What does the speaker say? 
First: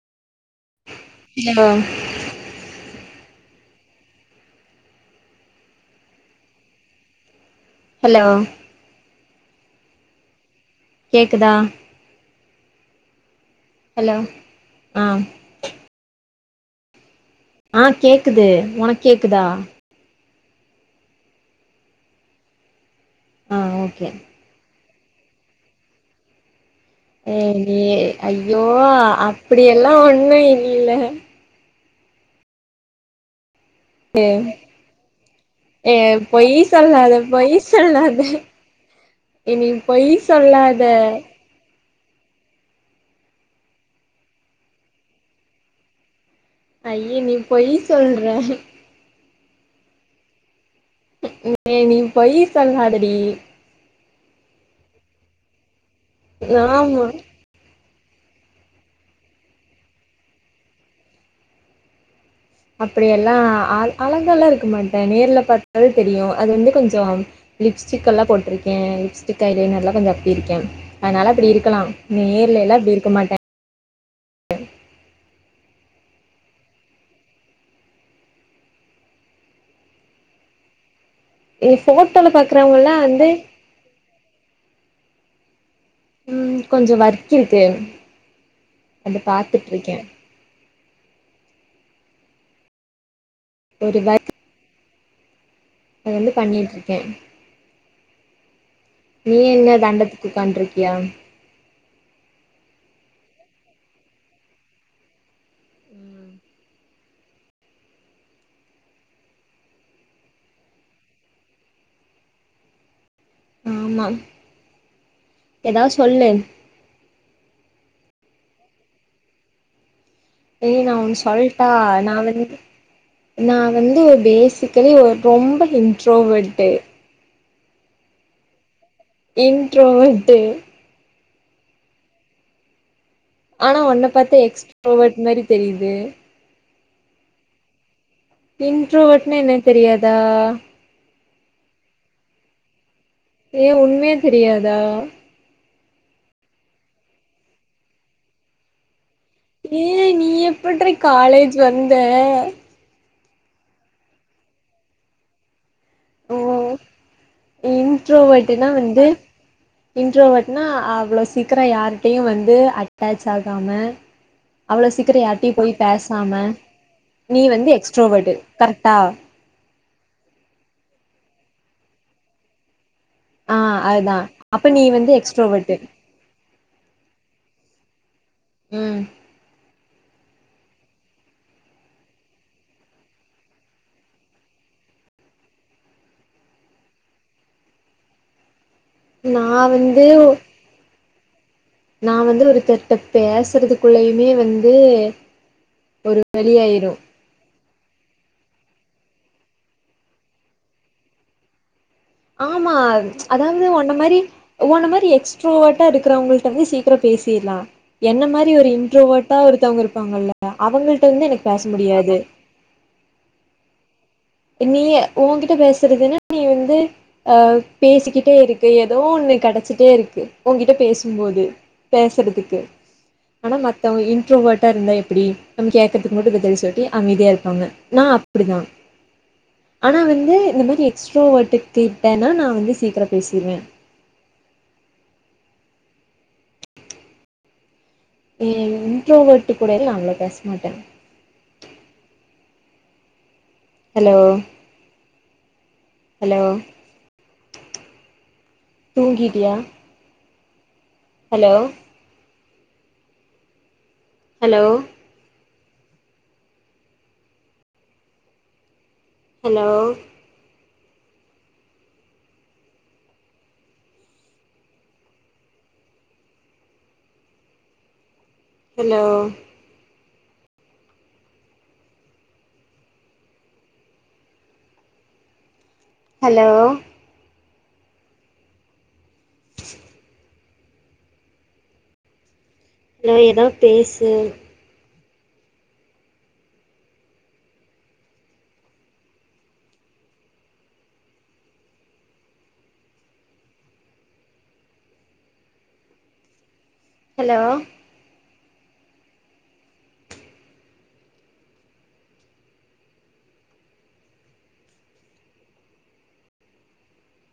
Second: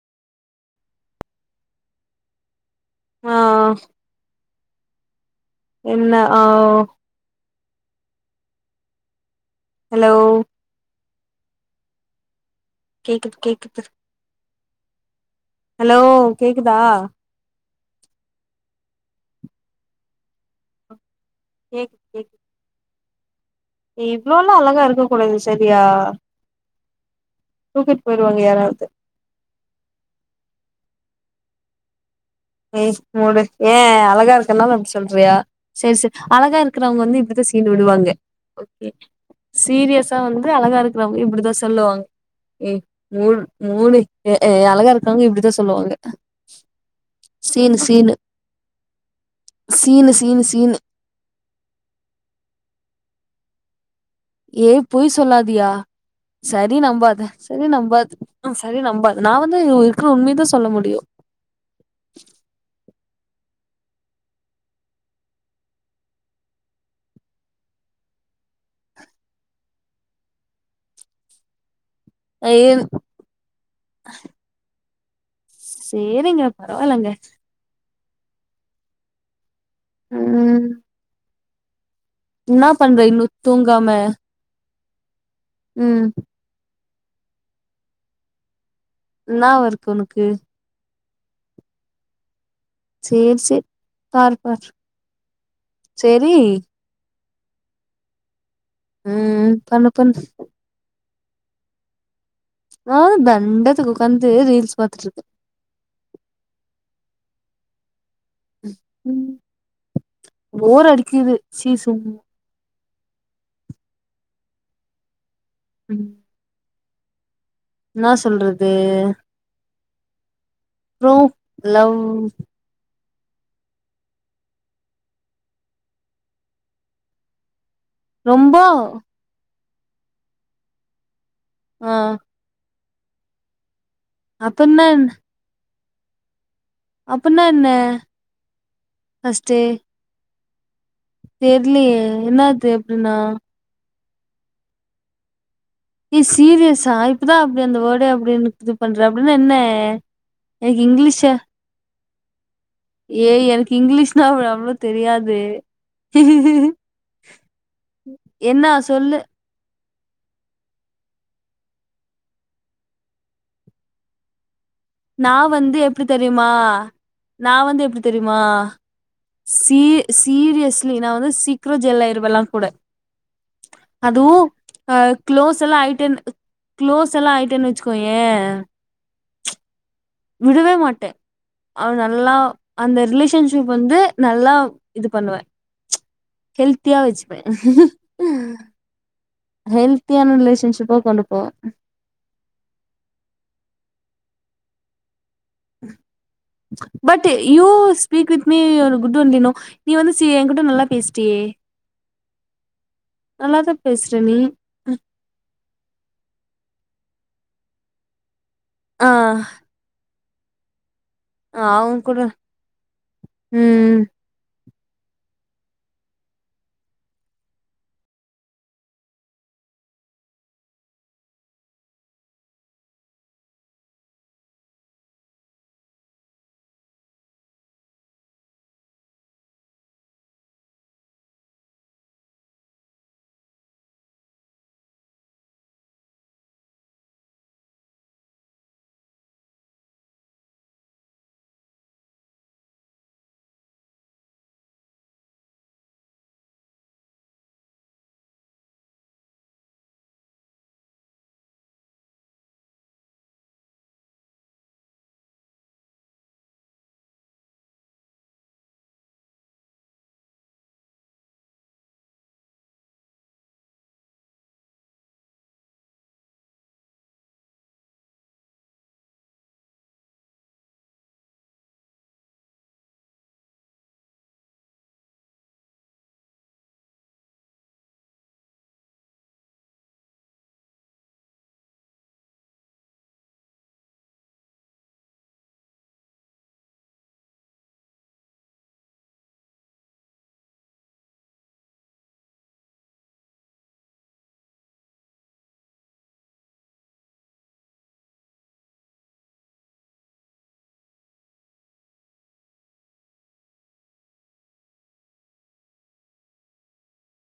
யா ஆ என்ன ஆ ஒ ஹலோ ஹலோ கேக்குதா கேக்குது கேக்குது ஹலோ ஆ ஹலோ கேக்குதா ஆ கேக்குது ஒனக் கேக்குதா கேக் கேக் ஆ ஓகே இவ்ளோலா அழகா இருக்க கூடாது சரியா ஏ நீ தூக்கிட்டு போயிருவாங்க அய்யோ யாராவது அப்டி எல்லா ஒண்ணு இல்ல இஷ் மூடு ஏ அழகா இருக்கனால அப்டி சொல்றியா சரி ஏ சரி பொய் அழகா இருக்கறவங்க சொல்லாத வந்து இப்டித்தா பொய் சீன் விடுவாங்க சொல்லாத ஓகே ஏ நீ பொய் சீரியஸா வந்து அழகா சொல்லாத இருக்கிறவங்க இப்டிதா சொல்லுவாங் ஏ மூட் மூடு எ அழகா இருக்கறவங்க இப்டிதா சொல்லுவாங்க ஐயே நீ பொய் சீனு சீனு சொல்ற சீனு சீனு சீனு ஏய் நீ பொய் சொல்லாதடி ஏ பொய் சொல்லாதியா சரி ஆமா நம்பாத சரி நம்பாத் சரி நம்பாத நா வந்து இருக்குற உண்மயதா சொல்ல முடியு அப்படி எல்லா அழகாலா இருக்க மாட்ட நேர்ல பார்த்தாலே தெரியு அது வந்து கொஞ்சோ லிப்ஸ்டிக் எல்லா போட்ருக்கே லிப்ஸ்டிக் ஐலைனர்லா கொஞ்ச அப்பி இருக்கே அதனால அப்டி இருக்கலா ஏ நேர்ல எல்லா இப்டி இருக்க மாட்ட சேரிங்க பரவால்லங்க ம் ஏ போட்டோல பாக்குறவங்கல்லா வந்து காம ம் ம் கொஞ்ச வர்க் இருக்கு அத என்னாவா இருக்கு பாத்துட்ருக்கே உனக்கு சேரி சேரி ஒரு பாரு பாரு அது வந்து சேரி பண்ணிட்ருக்கே நீ ம் என்ன பண்ணு பண்ணு தண்டத்துக்கு உக்காண்ருக்கியா நா தண்டத்துக்கு உட்காந்து ரீல்ஸ் பாத்துட்டு இருக்கே ம் ம் போர் அடிக்குது சீசும் ஆமா ஏதாவது ம் சொல்லு என்னா சொல்றது ஏ நா அப்றோ ஒன்னு சொல்ட்டா லவ் நா வந்து நா வந்து பேசிக்கலி ரொம்ப இன்ட்ரோவர்ட்டு ரொம்ப இண்ட்ரோவர்ட் ஆ ஆனா உன்ன பாத்தா அப்பன்னா என்ன எக்ஸ்ட்ரோவர்ட் மாரி தெரியுது அப்பன்னா என்ன இன்ட்ரோவட்னா என்னன்னு தெரியாதா தெரிலியே என்னாது அப்டின்னா ஏ உண்மே தெரியாதா ஏ சீரியஸா இப்பதா அப்டி அந்த வேர்டே இது பண்ற அப்டின்னா என்ன ஏ நீ எனக்கு எப்புட்ரி இங்கிலீஷ்ச காலேஜ் வந்த ஏய் எனக்கு இங்கிலீஷ்னா அவ் அவ்ளோ தெரியாது ஓ இன்ட்ரோவர்ட்னா என்னா வந்து சொல்லு இன்ட்ரோவட்னா அவ்ளோ சீக்கிர யார்ட்டையு வந்து அட்டாச் ஆகாம அவ்ளோ சீக்கிரம் நா யார்ட்டயு போய் வந்து எப்டி பேசாம தெரியுமா நீ நா வந்து எப்டி எக்ஸ்ட்ரோவட் தெரியுமா கரெக்டா சீ சீரியஸ்லி நா வந்து சீக்கிரம் ஜெல் ஆயிருவே எல்லார் கூட ஆ அதுதா அதுவு அப்ப நீ அ வந்து க்ளோஸ் எக்ஸ்ட்ரோவர்ட்டு எல்லா ஆய்ட்டு க்ளோஸ் எல்லா ஆயிட்டேன்னு வச்சுக்கோயே ம் விடவே மாட்ட ஆ நல்லா அந்த ரிலேஷன்ஷிப் வந்து நல்லா இது பண்ணுவே ஹெல்த்தியா வச்சுப்ப நா வந்து ஹெல்த்தியான ரிலேஷன்ஷிப்பா கொண்டுபோவ நா வந்து ஒருத்தர்ட்ட பேசுறதுக்குள்ளயுமே வந்து ஒரு வழியாயிரு ட்டு யூ ஸ்பீக் வித் மீ ஒரு ஃகுட் ஒன்லி யு நோ நீ வந்து சி எங்கிட்ட நல்லா பேசிட்டியே ஆமா அதாவது நல்லாதா ஒன்ன மாரி பேசுற நீ ஒன்ன மாரி எக்ஸ்ட்ரோவட்டா இருக்கிறவங்கள்ட வந்து சீக்கிரம் பேசிர்லா என்ன மாரி ஒரு இன் ஆ ட்ரோவட்டா ஒருத்தவங்க இருப்பாங்கல்ல அவங்கள்ட வந்து எனக் ஆ அவங்க கூட, ம் நீ உங்கிட்ட பேசுறதுன்னா நீ வந்து அ பேசிக்கிட்டே இருக்கு ஏதோ ஒண்ணு கெடச்சிட்டே இருக்கு ஒங்கிட்ட பேசும்போது பேசறதுக்கு ஆனா மத்தவங்க இன்ட்ரோவர்ட்டா இருந்தா எப்டி நம்ம கேட்கறதுக்கு மட்டு பதில் சொல்லிட்டு அமைதியா இருப்பாங்க நா அப்டிதா ஆனா வந்து இந்த மாரி எக்ஸ்ட்ரோவார்ட்டுகிட்டனா நா வந்து சீக்கிர பேசிருவே இன்ரோவர்ட் கூடலா நா அவ்ளோ பேச மாட்ட ஹலோ ஹலோ தூங்கிட்டியா hello hello hello hello hello லே எதனா பேசு ஹெலோ